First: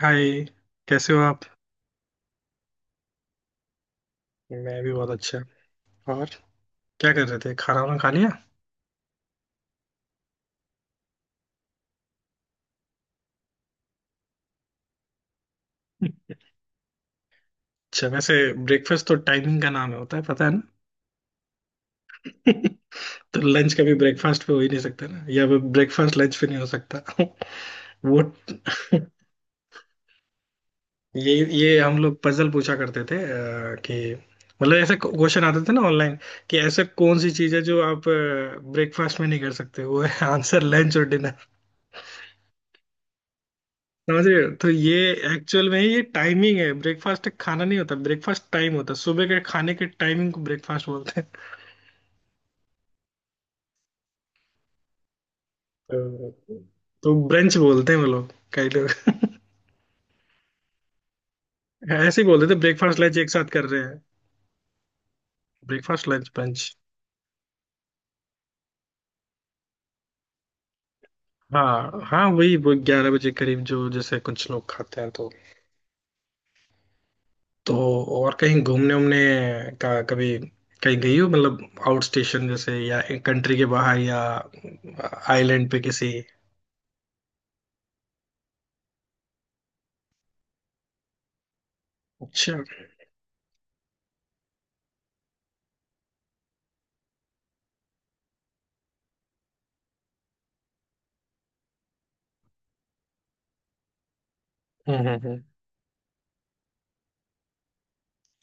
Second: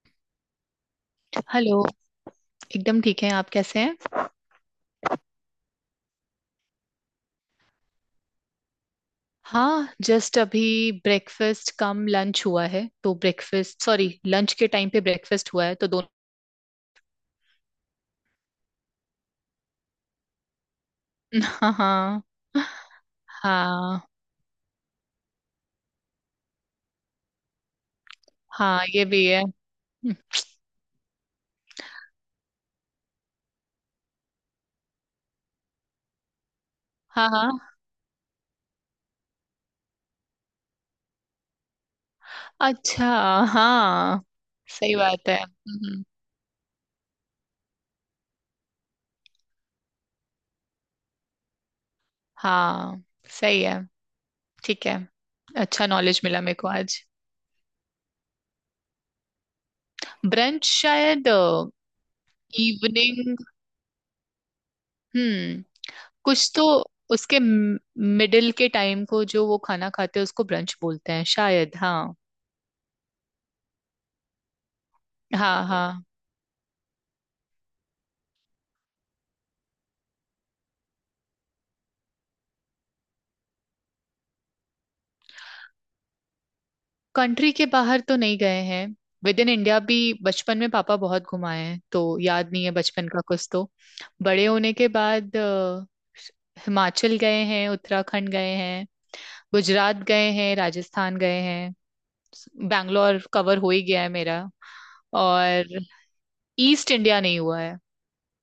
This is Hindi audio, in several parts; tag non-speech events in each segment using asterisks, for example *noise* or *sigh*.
हाय। कैसे हो आप? हेलो। एकदम ठीक है, आप कैसे हैं? मैं भी बहुत अच्छा। और क्या कर रहे थे, खाना वाना खा लिया? हाँ जस्ट अभी ब्रेकफास्ट कम लंच हुआ है, तो ब्रेकफास्ट सॉरी लंच के टाइम पे ब्रेकफास्ट हुआ है तो दोनों। अच्छा, वैसे ब्रेकफास्ट तो टाइमिंग का नाम होता है, पता है ना। हाँ हाँ। *laughs* तो लंच कभी हाँ ब्रेकफास्ट पे हो ही नहीं सकता ना, या ब्रेकफास्ट लंच पे नहीं हो सकता। *laughs* वो, हाँ ये भी है। ये ये हम लोग पजल पूछा करते थे कि मतलब ऐसे क्वेश्चन आते थे ना ऑनलाइन। कि ऐसे कौन हाँ सी चीज है हाँ। जो आप ब्रेकफास्ट में नहीं कर सकते वो है, *laughs* आंसर लंच। और अच्छा। हाँ समझ रहे हो? तो सही ये बात है। एक्चुअल में ये हम्म। टाइमिंग है, ब्रेकफास्ट खाना नहीं होता, ब्रेकफास्ट टाइम होता है। सुबह के खाने के टाइमिंग को ब्रेकफास्ट बोलते हैं। हाँ सही है। ठीक है। अच्छा नॉलेज तो, मिला मेरे को आज। तो ब्रंच बोलते हैं वो लोग, कई लोग। ब्रंच शायद। ऐसे ही बोलते थे, ब्रेकफास्ट लंच एक इवनिंग। साथ कर रहे हैं। हम्म। ब्रेकफास्ट, लंच, कुछ तो ब्रंच। उसके मिडिल के टाइम को जो वो खाना खाते हैं उसको ब्रंच बोलते हैं शायद। हाँ हाँ। हाँ, वही वो 11 बजे करीब जो जैसे कुछ लोग खाते हैं, तो। हाँ हाँ। तो और कहीं घूमने उमने का कभी कहीं गई हो, मतलब आउट स्टेशन जैसे, या कंट्री के बाहर, या आइलैंड पे किसी? कंट्री के बाहर तो नहीं गए हैं। विद इन इंडिया भी बचपन में पापा बहुत घुमाए हैं तो याद अच्छा। नहीं है बचपन का कुछ तो। बड़े होने के बाद हिमाचल गए हैं, उत्तराखंड गए हैं, गुजरात गए हैं, राजस्थान गए हैं। बैंगलोर कवर हो ही गया है मेरा। हम्म। और ईस्ट इंडिया नहीं हुआ है,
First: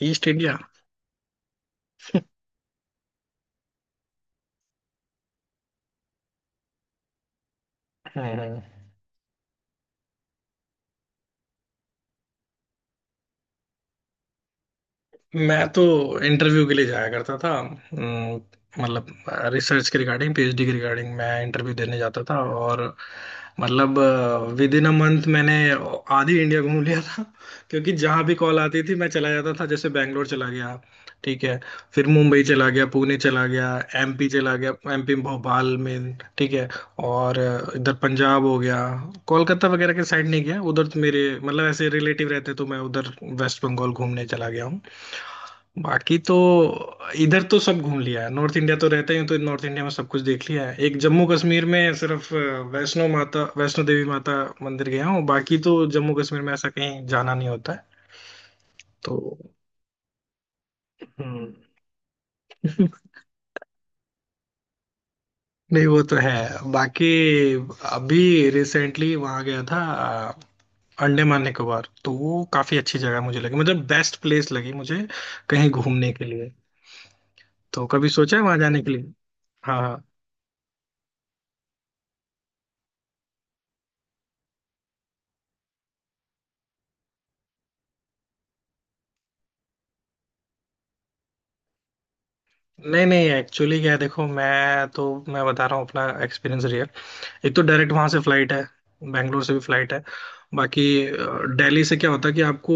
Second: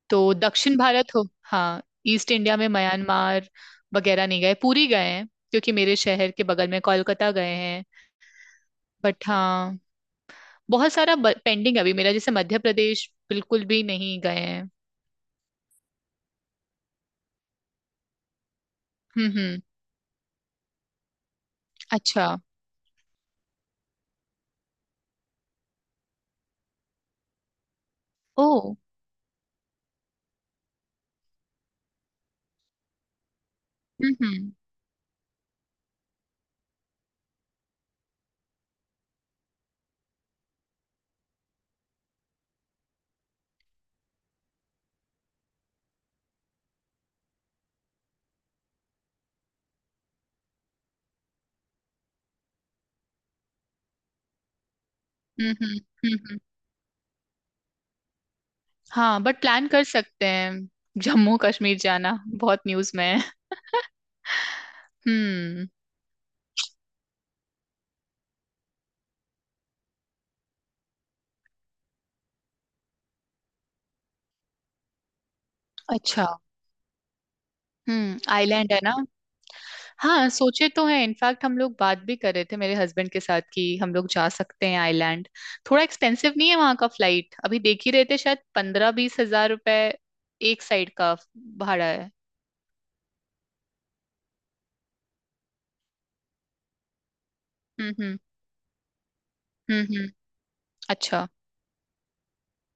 ईस्ट तो इंडिया? दक्षिण भारत हो। हाँ ईस्ट इंडिया में म्यांमार वगैरह नहीं गए, पुरी गए हैं क्योंकि मेरे शहर के बगल में कोलकाता गए हैं। हाँ हाँ। बट हाँ बहुत सारा पेंडिंग अभी मेरा, जैसे मध्य प्रदेश बिल्कुल भी नहीं गए हैं। मैं तो इंटरव्यू के लिए जाया करता था, मतलब हम्म। रिसर्च के रिगार्डिंग, PhD के रिगार्डिंग, मैं इंटरव्यू देने जाता अच्छा। था। और मतलब विद इन अ मंथ मैंने आधी इंडिया घूम लिया था, क्योंकि जहाँ भी कॉल ओ। आती थी मैं चला जाता था। जैसे बैंगलोर चला गया, ठीक है, फिर मुंबई चला गया, पुणे चला गया, MP हम्म। चला गया, एमपी भोपाल में, ठीक है। और इधर पंजाब हो गया। कोलकाता वगैरह के साइड नहीं गया उधर, तो मेरे मतलब ऐसे रिलेटिव रहते तो मैं उधर वेस्ट बंगाल घूमने चला गया। बाकी तो इधर तो सब घूम लिया है। नॉर्थ इंडिया तो रहते हैं तो नॉर्थ इंडिया में सब कुछ देख लिया है। एक जम्मू कश्मीर में सिर्फ वैष्णो माता, वैष्णो देवी माता मंदिर गया हूँ, बाकी तो हम्म। जम्मू हम्म, हम्म। कश्मीर में ऐसा कहीं जाना नहीं होता है। तो। हाँ बट प्लान कर सकते हैं। जम्मू हम्म। कश्मीर जाना बहुत न्यूज में *laughs* है। हम्म। नहीं, वो तो है। बाकी अभी रिसेंटली वहां गया था, अ, अंडमान निकोबार, तो वो काफी अच्छी जगह मुझे लगी, मतलब बेस्ट प्लेस लगी मुझे कहीं घूमने के अच्छा। लिए। तो कभी सोचा है वहां आइलैंड है जाने के ना। लिए? हाँ हाँ। हाँ सोचे तो है, इनफैक्ट हम लोग बात भी कर रहे थे मेरे हस्बैंड के साथ कि हम लोग जा सकते हैं आइलैंड। थोड़ा एक्सपेंसिव नहीं है वहाँ का फ्लाइट? अभी देख ही रहे थे, शायद 15-20 हजार रुपए एक साइड का भाड़ा है। नहीं नहीं, एक्चुअली क्या है देखो, मैं बता रहा हूँ अपना एक्सपीरियंस रियल। एक तो डायरेक्ट वहां हम्म। से फ्लाइट है, बैंगलोर से भी फ्लाइट है। हम्म। बाकी अच्छा। दिल्ली से क्या होता है कि आपको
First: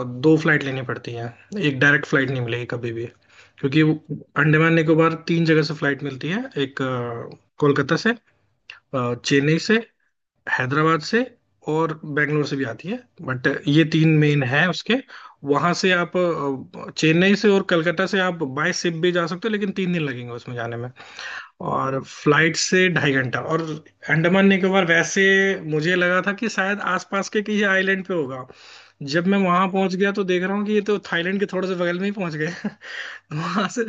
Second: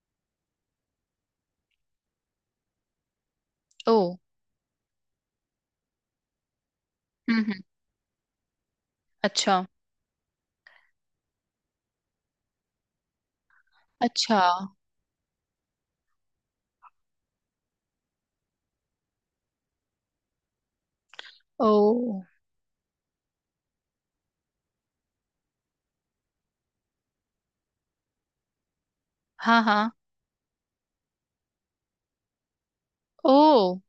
दो फ्लाइट लेनी पड़ती है, एक डायरेक्ट फ्लाइट नहीं मिलेगी कभी भी। क्योंकि वो ओ। अंडमान निकोबार तीन जगह से फ्लाइट मिलती है, एक हम्म। कोलकाता से, अच्छा चेन्नई से, हैदराबाद से, और बेंगलोर से भी आती है। बट ये तीन अच्छा। मेन है उसके। वहां से आप चेन्नई से और कलकत्ता से आप बाय शिप भी जा सकते हो, लेकिन 3 दिन लगेंगे उसमें जाने में। ओ। और फ्लाइट से 2.5 घंटा। और अंडमान निकोबार वैसे मुझे लगा था कि शायद आसपास के किसी आइलैंड पे होगा, जब मैं हाँ वहां हाँ। पहुंच गया तो देख रहा हूँ कि ये तो थाईलैंड के थोड़े से बगल में ही पहुंच गए। *laughs* वहां ओ। से,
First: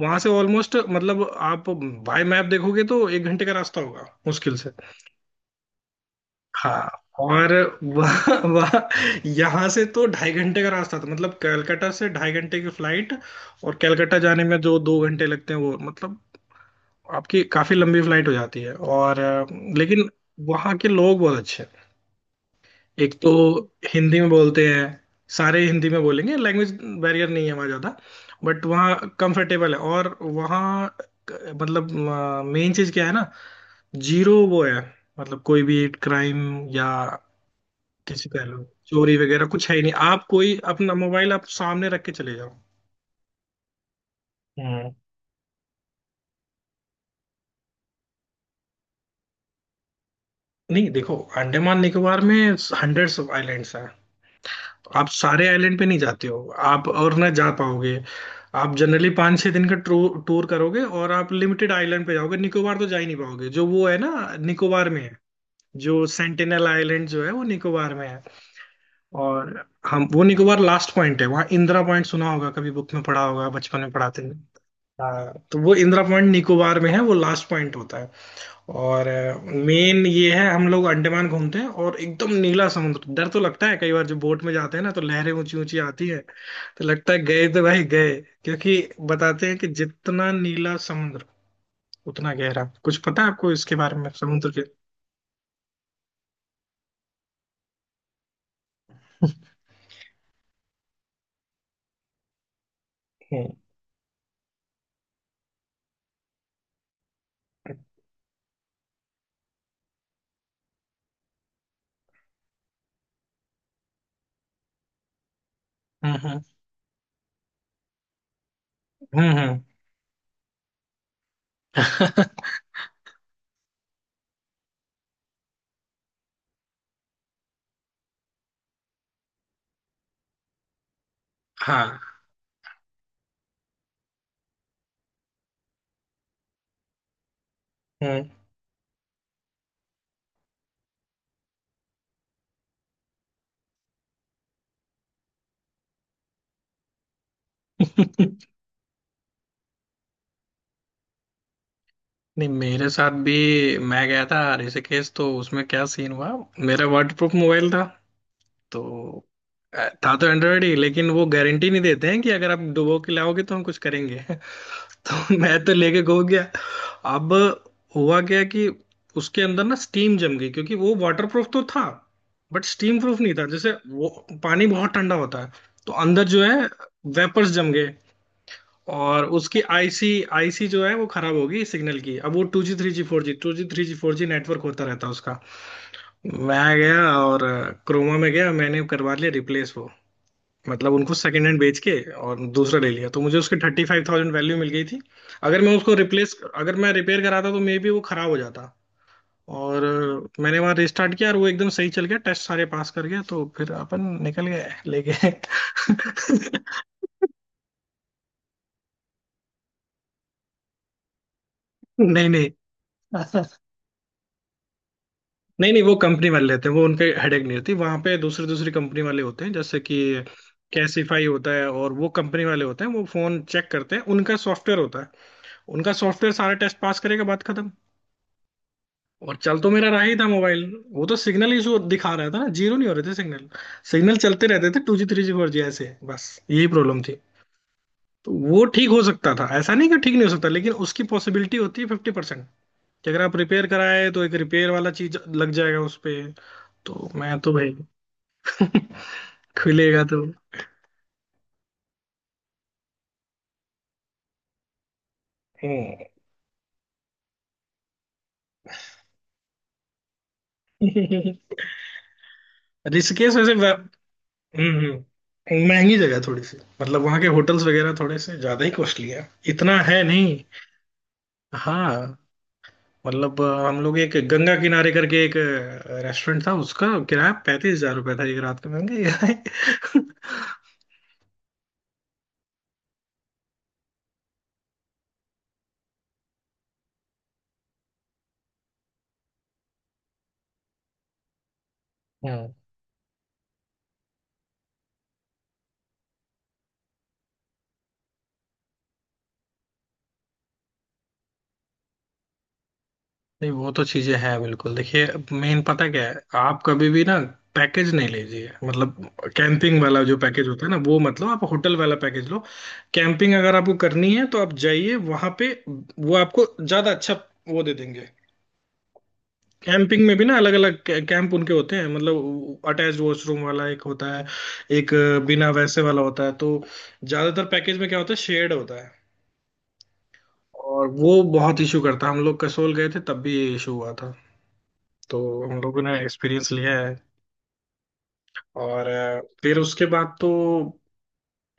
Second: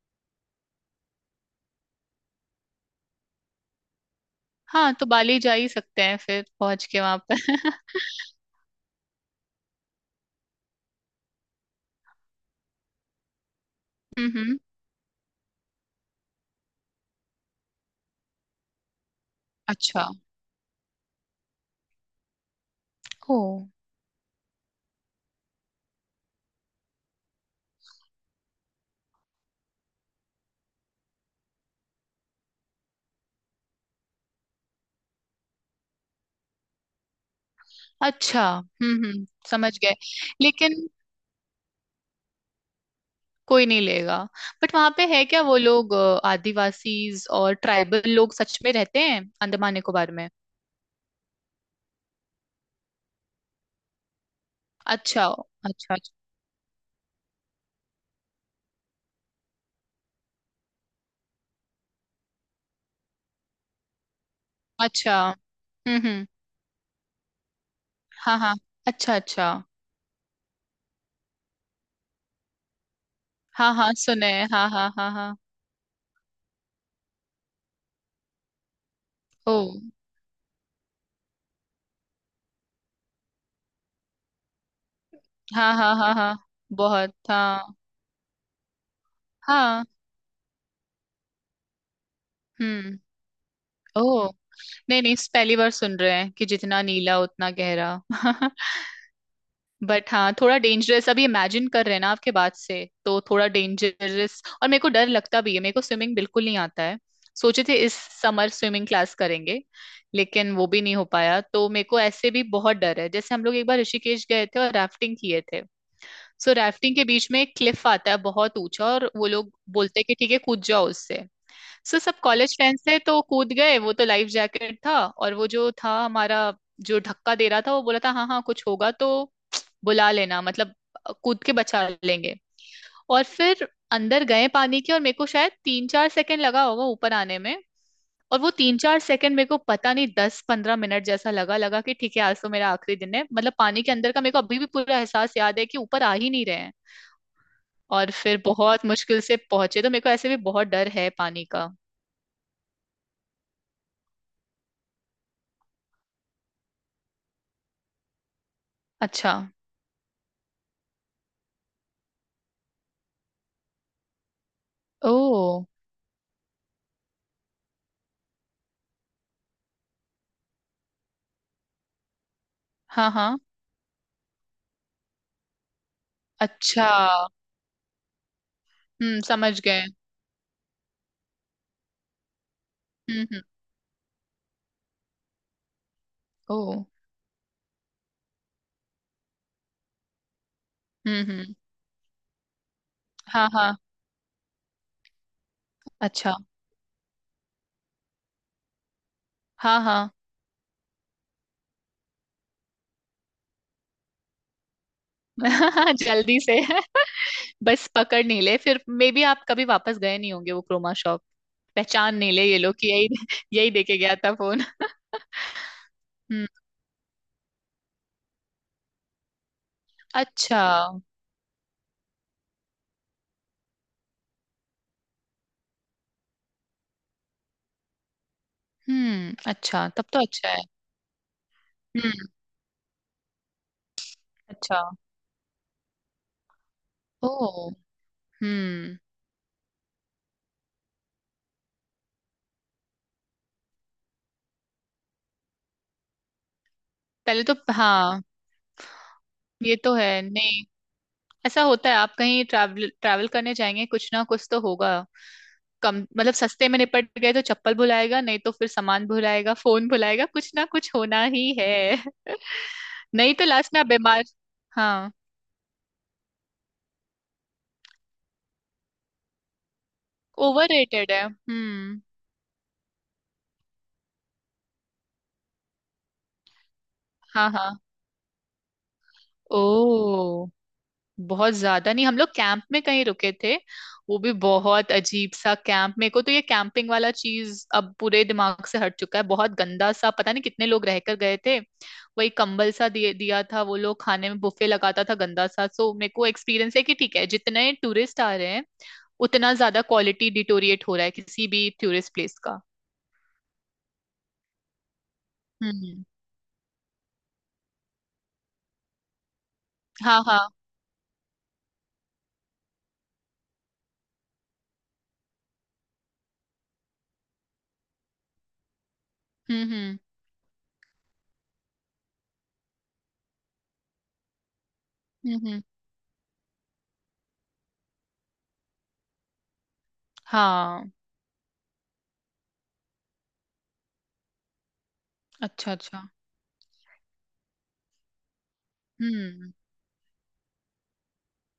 वहां से ऑलमोस्ट मतलब आप बाय मैप देखोगे तो 1 घंटे का रास्ता होगा मुश्किल से। हाँ तो बाली जा ही सकते हैं फिर पहुंच हाँ के वहां और पर *laughs* वह यहाँ से तो 2.5 घंटे का रास्ता था, मतलब कलकत्ता से 2.5 घंटे की फ्लाइट, और कलकत्ता जाने हम्म। में जो 2 घंटे लगते हैं वो मतलब आपकी काफी लंबी फ्लाइट हो जाती है। और अच्छा। लेकिन वहाँ के लोग बहुत अच्छे हैं। एक तो ओ। हिंदी में बोलते हैं, सारे हिंदी में बोलेंगे, लैंग्वेज बैरियर नहीं है वहाँ ज़्यादा। बट वहाँ कंफर्टेबल है, और वहाँ मतलब मेन चीज़ क्या है ना, जीरो वो है, मतलब कोई भी क्राइम या किसी कह अच्छा। लो चोरी वगैरह कुछ है समझ ही नहीं। गए। आप कोई लेकिन अपना मोबाइल आप सामने रख के चले जाओ। कोई नहीं लेगा। बट वहां हम्म। पे है क्या वो लोग आदिवासीज और ट्राइबल लोग सच में रहते हैं अंडमान निकोबार में? नहीं देखो, अंडमान निकोबार में हंड्रेड्स ऑफ आइलैंड्स हैं, आप अच्छा सारे आइलैंड पे अच्छा। नहीं अच्छा जाते हो, आप और ना जा पाओगे। आप जनरली 5-6 दिन का टूर टूर करोगे और आप लिमिटेड आइलैंड पे जाओगे, निकोबार तो जा ही नहीं पाओगे, जो वो है ना, निकोबार में अच्छा। है, जो हम्म। सेंटिनल आइलैंड जो है वो निकोबार में है। हाँ हाँ। अच्छा अच्छा। और हम वो निकोबार लास्ट पॉइंट है, वहाँ इंदिरा पॉइंट सुना होगा कभी, बुक में पढ़ा होगा हाँ बचपन में हाँ पढ़ाते सुने थे। हैं, हाँ हाँ हाँ हाँ हाँ। तो वो इंदिरा पॉइंट निकोबार में है, वो लास्ट पॉइंट होता है। और ओ। मेन ये है, हम लोग अंडमान घूमते हैं और एकदम नीला समुद्र। डर तो लगता है कई बार, जब बोट में जाते हैं ना तो लहरें ऊंची हाँ ऊंची हाँ आती हाँ है, हाँ। तो लगता बहुत है गए तो हाँ। भाई गए। क्योंकि बताते हैं कि हाँ। जितना नीला समुद्र उतना गहरा। कुछ हम्म। पता है आपको इसके बारे में, ओ। समुद्र के? नहीं नहीं, इस पहली बार सुन रहे हैं कि जितना नीला उतना गहरा *laughs* *laughs* बट हाँ थोड़ा डेंजरस, अभी इमेजिन कर रहे हैं ना आपके बात से तो थोड़ा हम्म डेंजरस, और मेरे को डर लगता भी है, मेरे को स्विमिंग बिल्कुल नहीं आता है। सोचे थे इस समर स्विमिंग क्लास करेंगे, लेकिन वो भी नहीं हो पाया। तो मेरे को ऐसे भी बहुत डर है, जैसे हम लोग एक बार ऋषिकेश गए थे और राफ्टिंग किए थे। हम्म। सो राफ्टिंग के बीच में एक क्लिफ आता है बहुत ऊंचा, और वो हम्म लोग हम्म, बोलते हैं कि ठीक है कूद जाओ उससे। सो सब हम्म। कॉलेज फ्रेंड्स थे तो कूद गए, वो तो लाइफ जैकेट था। और वो जो था हमारा, जो धक्का दे रहा था, वो बोला था हाँ हाँ कुछ होगा तो बुला लेना, मतलब कूद के *laughs* बचा हाँ। लेंगे। और फिर अंदर गए पानी के, और मेरे को शायद 3-4 सेकंड लगा होगा ऊपर आने में। और वो 3-4 सेकंड मेरे को पता नहीं 10-15 मिनट जैसा लगा, लगा कि ठीक है आज तो मेरा आखिरी दिन है। मतलब पानी के अंदर का मेरे को अभी भी पूरा एहसास याद है कि ऊपर आ ही नहीं रहे हैं। और हम्म। फिर *laughs* बहुत मुश्किल से पहुंचे, तो मेरे को ऐसे भी बहुत डर है पानी का। नहीं, मेरे साथ भी, मैं गया था ऋषिकेश तो उसमें क्या सीन हुआ, मेरा वाटर प्रूफ मोबाइल था। तो अच्छा। था तो एंड्रॉयड ही, लेकिन वो गारंटी नहीं देते हैं कि अगर आप डुबो के लाओगे तो हम कुछ करेंगे। *laughs* तो मैं ओ। तो लेके गो गया। अब हुआ क्या कि उसके अंदर ना स्टीम जम गई, क्योंकि वो वाटर प्रूफ तो था बट स्टीम हाँ प्रूफ नहीं हाँ। था। जैसे वो पानी बहुत ठंडा होता है, तो अंदर जो है अच्छा। वेपर्स जम गए, और समझ उसकी गए। आईसी आईसी जो है वो खराब होगी सिग्नल की। अब वो two G three G four जी हम्म। 2G 3G 4G नेटवर्क होता रहता है उसका। ओ। मैं गया और क्रोमा में गया, मैंने करवा लिया रिप्लेस वो, मतलब उनको सेकेंड हम्म। हैंड बेच के और दूसरा ले लिया, तो मुझे हाँ उसकी हाँ। 35,000 वैल्यू मिल गई थी। अच्छा। अगर मैं रिपेयर कराता तो मे बी वो खराब हो जाता, हाँ और हाँ। मैंने वहां रिस्टार्ट किया और वो एकदम सही चल गया, टेस्ट सारे पास कर गया, तो फिर अपन निकल गए लेके। *laughs* *laughs* जल्दी से *laughs* बस पकड़ नहीं ले फिर मे बी, आप कभी वापस गए नहीं होंगे वो क्रोमा शॉप, पहचान नहीं नहीं ले नहीं, ये लोग कि यही यही देके गया था फोन *laughs* नहीं नहीं, वो कंपनी वाले हम्म। लेते हैं वो, उनके हेडेक नहीं रहती, वहां पे दूसरी दूसरी कंपनी वाले होते हैं, जैसे कि अच्छा। कैसीफाई होता है और वो कंपनी वाले होते हैं, वो फोन चेक करते हैं, उनका सॉफ्टवेयर होता है। उनका सॉफ्टवेयर सारे टेस्ट पास करेगा, बात खत्म। और चल तो अच्छा मेरा रहा तब ही तो था अच्छा मोबाइल, है। वो तो सिग्नल इशू हम्म। दिखा रहा था ना, जीरो नहीं हो रहे थे सिग्नल, सिग्नल चलते रहते अच्छा। थे two G three G four G ऐसे बस। यही प्रॉब्लम थी। ओ। तो वो ठीक हम्म। हो सकता था, ऐसा नहीं कि ठीक नहीं हो सकता, लेकिन उसकी पॉसिबिलिटी होती है 50% कि अगर आप रिपेयर कराए तो एक रिपेयर वाला चीज लग जाएगा उस पे। तो मैं पहले तो तो भाई हाँ। *laughs* ये तो खुलेगा है तो। नहीं। ऐसा होता है, आप कहीं ट्रैवल ट्रैवल करने जाएंगे कुछ ना कुछ तो होगा। कम हम्म। मतलब सस्ते में निपट गए, तो चप्पल भुलाएगा, नहीं तो फिर सामान भुलाएगा, फोन भुलाएगा, कुछ ना कुछ होना ही *laughs* है। *laughs* नहीं ऋषिकेश तो वैसे लास्ट में आप बीमार। हाँ महंगी जगह है थोड़ी सी, मतलब वहाँ के होटल्स वगैरह थोड़े से ज्यादा ही कॉस्टली है। इतना है नहीं। ओवर रेटेड है। हम्म। हाँ मतलब हम लोग एक गंगा किनारे करके एक रेस्टोरेंट था, उसका किराया हाँ हाँ। 35,000 रुपये था 1 रात का। महंगा ही ओ। बहुत ज्यादा नहीं, हम लोग कैंप में कहीं रुके थे। वो भी बहुत अजीब सा कैंप, मेरे को तो ये कैंपिंग वाला चीज अब पूरे दिमाग से हट चुका है, बहुत गंदा सा, पता नहीं कितने लोग रहकर गए थे। वही है। *laughs* कंबल सा दिए दिया था वो लोग, खाने में बुफे लगाता था गंदा सा। सो मेरे को एक्सपीरियंस है कि ठीक है जितने टूरिस्ट आ रहे हैं उतना ज्यादा क्वालिटी डिटोरिएट हो रहा है किसी भी टूरिस्ट प्लेस का। नहीं, वो तो चीजें हैं बिल्कुल, देखिए मेन पता क्या हम्म। है, आप कभी भी ना पैकेज नहीं लीजिए, मतलब कैंपिंग वाला जो हाँ पैकेज हाँ। होता है ना वो, मतलब आप होटल वाला पैकेज लो। कैंपिंग अगर आपको करनी है तो आप जाइए वहां पे, वो आपको ज्यादा अच्छा वो दे देंगे। हम्म। कैंपिंग में भी ना अलग अलग कैंप उनके होते हैं, मतलब अटैच्ड वॉशरूम वाला एक होता है, एक हम्म बिना हम्म, वैसे वाला होता है। तो ज्यादातर पैकेज में क्या होता है, शेयर्ड होता है, और हाँ। वो बहुत इशू करता है। हम लोग कसोल गए थे तब भी ये इशू हुआ था, तो हम अच्छा लोगों ने अच्छा। एक्सपीरियंस लिया है। और हम्म फिर उसके बाद तो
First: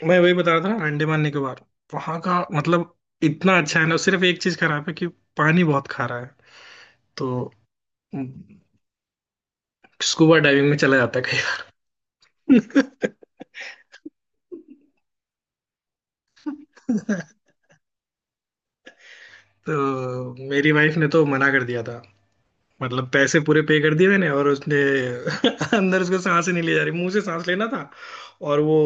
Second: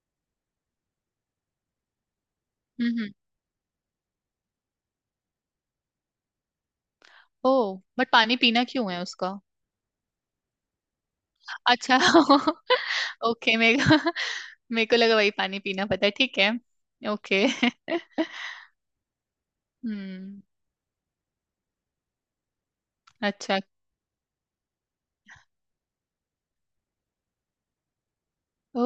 मैं वही बता रहा था, अंडे मारने के बाद वहां का मतलब हम्म। इतना अच्छा है ना, सिर्फ एक चीज खराब है कि पानी बहुत खारा है। तो ओ। बट पानी पीना क्यों है उसका? स्कूबा डाइविंग में चला जाता है अच्छा कई बार। *laughs* ओके, मेरे को, मेरे को लगा वही पानी पीना, पता है ठीक है। ओके *laughs* *laughs* तो हम्म। मेरी वाइफ ने तो मना कर दिया था, मतलब पैसे अच्छा। पूरे पे कर दिए मैंने और उसने। *laughs* अंदर उसको सांस ही नहीं ले जा रही, मुंह से सांस लेना था और वो ओ।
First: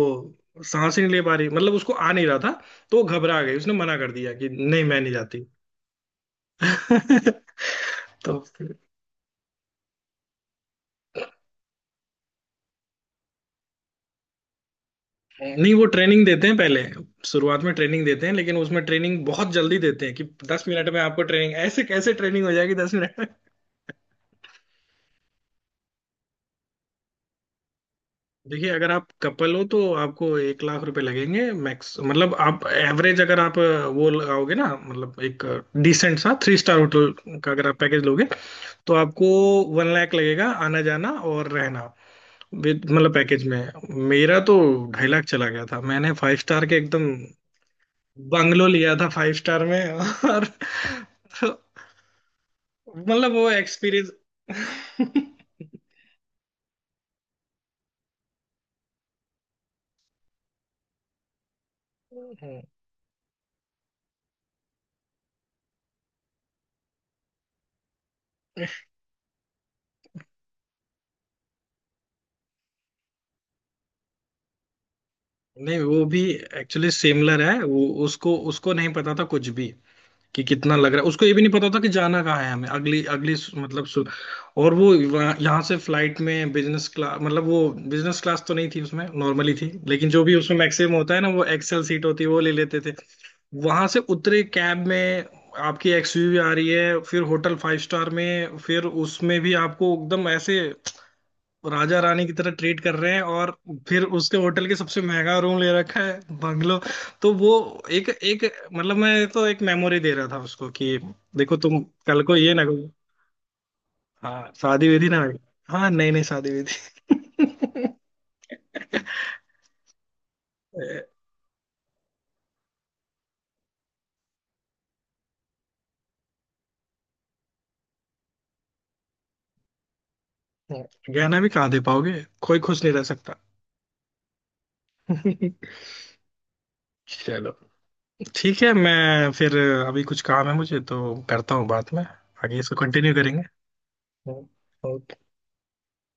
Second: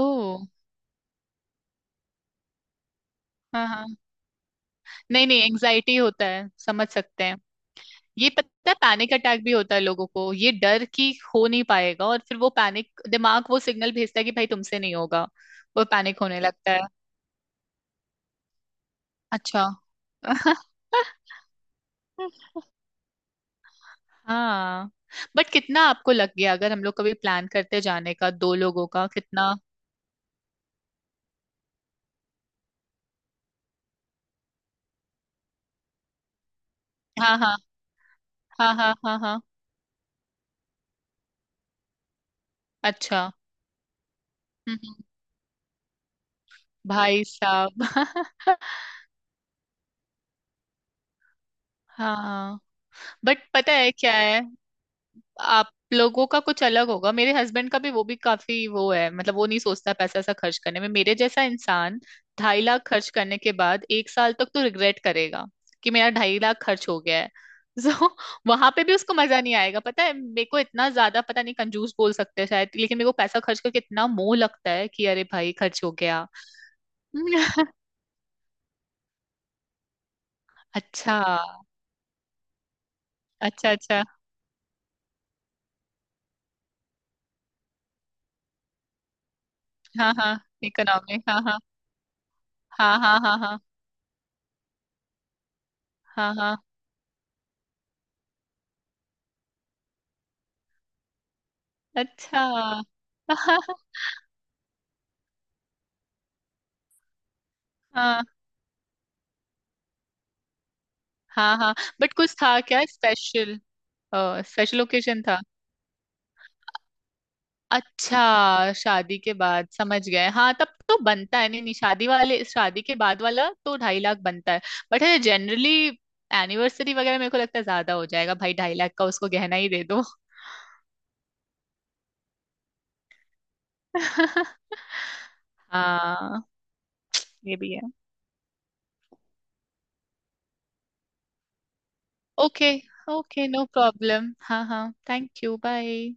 सांस ही नहीं ले पा रही, मतलब उसको आ नहीं रहा था, तो वो घबरा गई हाँ उसने हाँ। मना कर दिया कि नहीं मैं नहीं नहीं नहीं जाती। एंजाइटी होता है, समझ सकते हैं। *laughs* ये तो पता है फिर- पैनिक अटैक भी होता है लोगों को, ये डर कि हो नहीं पाएगा, और फिर वो पैनिक दिमाग वो सिग्नल भेजता है कि भाई तुमसे नहीं होगा, नहीं, वो वो पैनिक ट्रेनिंग होने देते हैं लगता है। पहले, शुरुआत में ट्रेनिंग देते हैं, लेकिन उसमें ट्रेनिंग बहुत अच्छा जल्दी देते हैं कि *laughs* 10 मिनट में आपको ट्रेनिंग, ऐसे कैसे ट्रेनिंग हो जाएगी 10 मिनट। हाँ बट कितना आपको लग गया? अगर हम लोग कभी प्लान करते जाने का, दो देखिए लोगों अगर का आप कपल कितना? हो तो आपको 1 लाख रुपए लगेंगे मैक्स, मतलब आप एवरेज अगर आप वो लगाओगे ना, मतलब एक डिसेंट सा 3 स्टार होटल हाँ का हाँ। अगर आप पैकेज लोगे हाँ हाँ। तो हाँ आपको हाँ। 1 लाख लगेगा, आना जाना और रहना विद मतलब अच्छा। पैकेज में। मेरा तो हम्म हम्म, ढाई लाख चला गया था, मैंने 5 स्टार के एकदम भाई साहब बंगलो *laughs* लिया था 5 स्टार में। और *laughs* तो हाँ मतलब बट वो पता है एक्सपीरियंस। क्या है, आप लोगों का कुछ अलग होगा, मेरे हस्बैंड का भी वो भी काफी वो है, मतलब वो नहीं सोचता पैसा ऐसा खर्च करने में, मेरे जैसा इंसान ढाई *laughs* लाख खर्च करने के बाद एक साल तक तो रिग्रेट करेगा कि मेरा 2.5 लाख खर्च हो गया है। *laughs* सो वहां पे भी उसको मजा नहीं आएगा, पता है मेरे को इतना ज्यादा, पता नहीं कंजूस बोल सकते हैं शायद, लेकिन मेरे को पैसा खर्च करके इतना मोह लगता है कि अरे भाई नहीं खर्च हो वो भी गया। एक्चुअली सिमिलर है, *laughs* वो, उसको उसको नहीं पता था कुछ भी, कि कितना लग रहा है, अच्छा उसको ये भी नहीं पता था कि जाना कहाँ है हमें अगली अगली सु- अच्छा। मतलब अच्छा। सु, और वो वहाँ- यहाँ से फ्लाइट में बिजनेस क्लास, मतलब वो बिजनेस क्लास तो नहीं थी, उसमें नॉर्मली थी, लेकिन हाँ जो हाँ भी उसमें मैक्सिमम होता है ना इकोनॉमिक हाँ वो हाँ, एक्सेल सीट होती है, वो ले लेते थे। हाँ हाँ हाँ। वहां से उतरे, कैब में आपकी हाँ SUV हाँ। आ हाँ रही है, फिर होटल 5 स्टार में, फिर उसमें भी आपको एकदम ऐसे राजा रानी की अच्छा तरह ट्रीट कर रहे हैं, और *laughs* फिर उसके होटल के सबसे महंगा रूम ले रखा है, बंगलो। तो वो एक हाँ। एक, मतलब मैं तो एक मेमोरी दे रहा था उसको कि हाँ देखो हाँ तुम बट कल कुछ को ये था ना क्या करो। स्पेशल? हाँ, स्पेशल शादी विधि ना ओकेजन होगी। था? हाँ नहीं नहीं, शादी विधि। *laughs* अच्छा शादी के बाद, समझ गए, हाँ तब तो बनता है, नहीं नहीं शादी वाले, शादी के बाद वाला तो 2.5 लाख बनता है। बट है जनरली एनिवर्सरी वगैरह मेरे को लगता है ज्यादा हो जाएगा भाई 2.5 लाख का, उसको गहना ही दे दो। गहना भी कहाँ दे पाओगे, कोई खुश नहीं रह सकता। *laughs* *laughs* हाँ चलो ये भी है। ठीक है। मैं फिर अभी कुछ काम है मुझे तो करता हूँ, बाद में आगे ओके, इसको कंटिन्यू करेंगे। ओके नो प्रॉब्लम, हाँ हाँ। ओके। Thank you bye.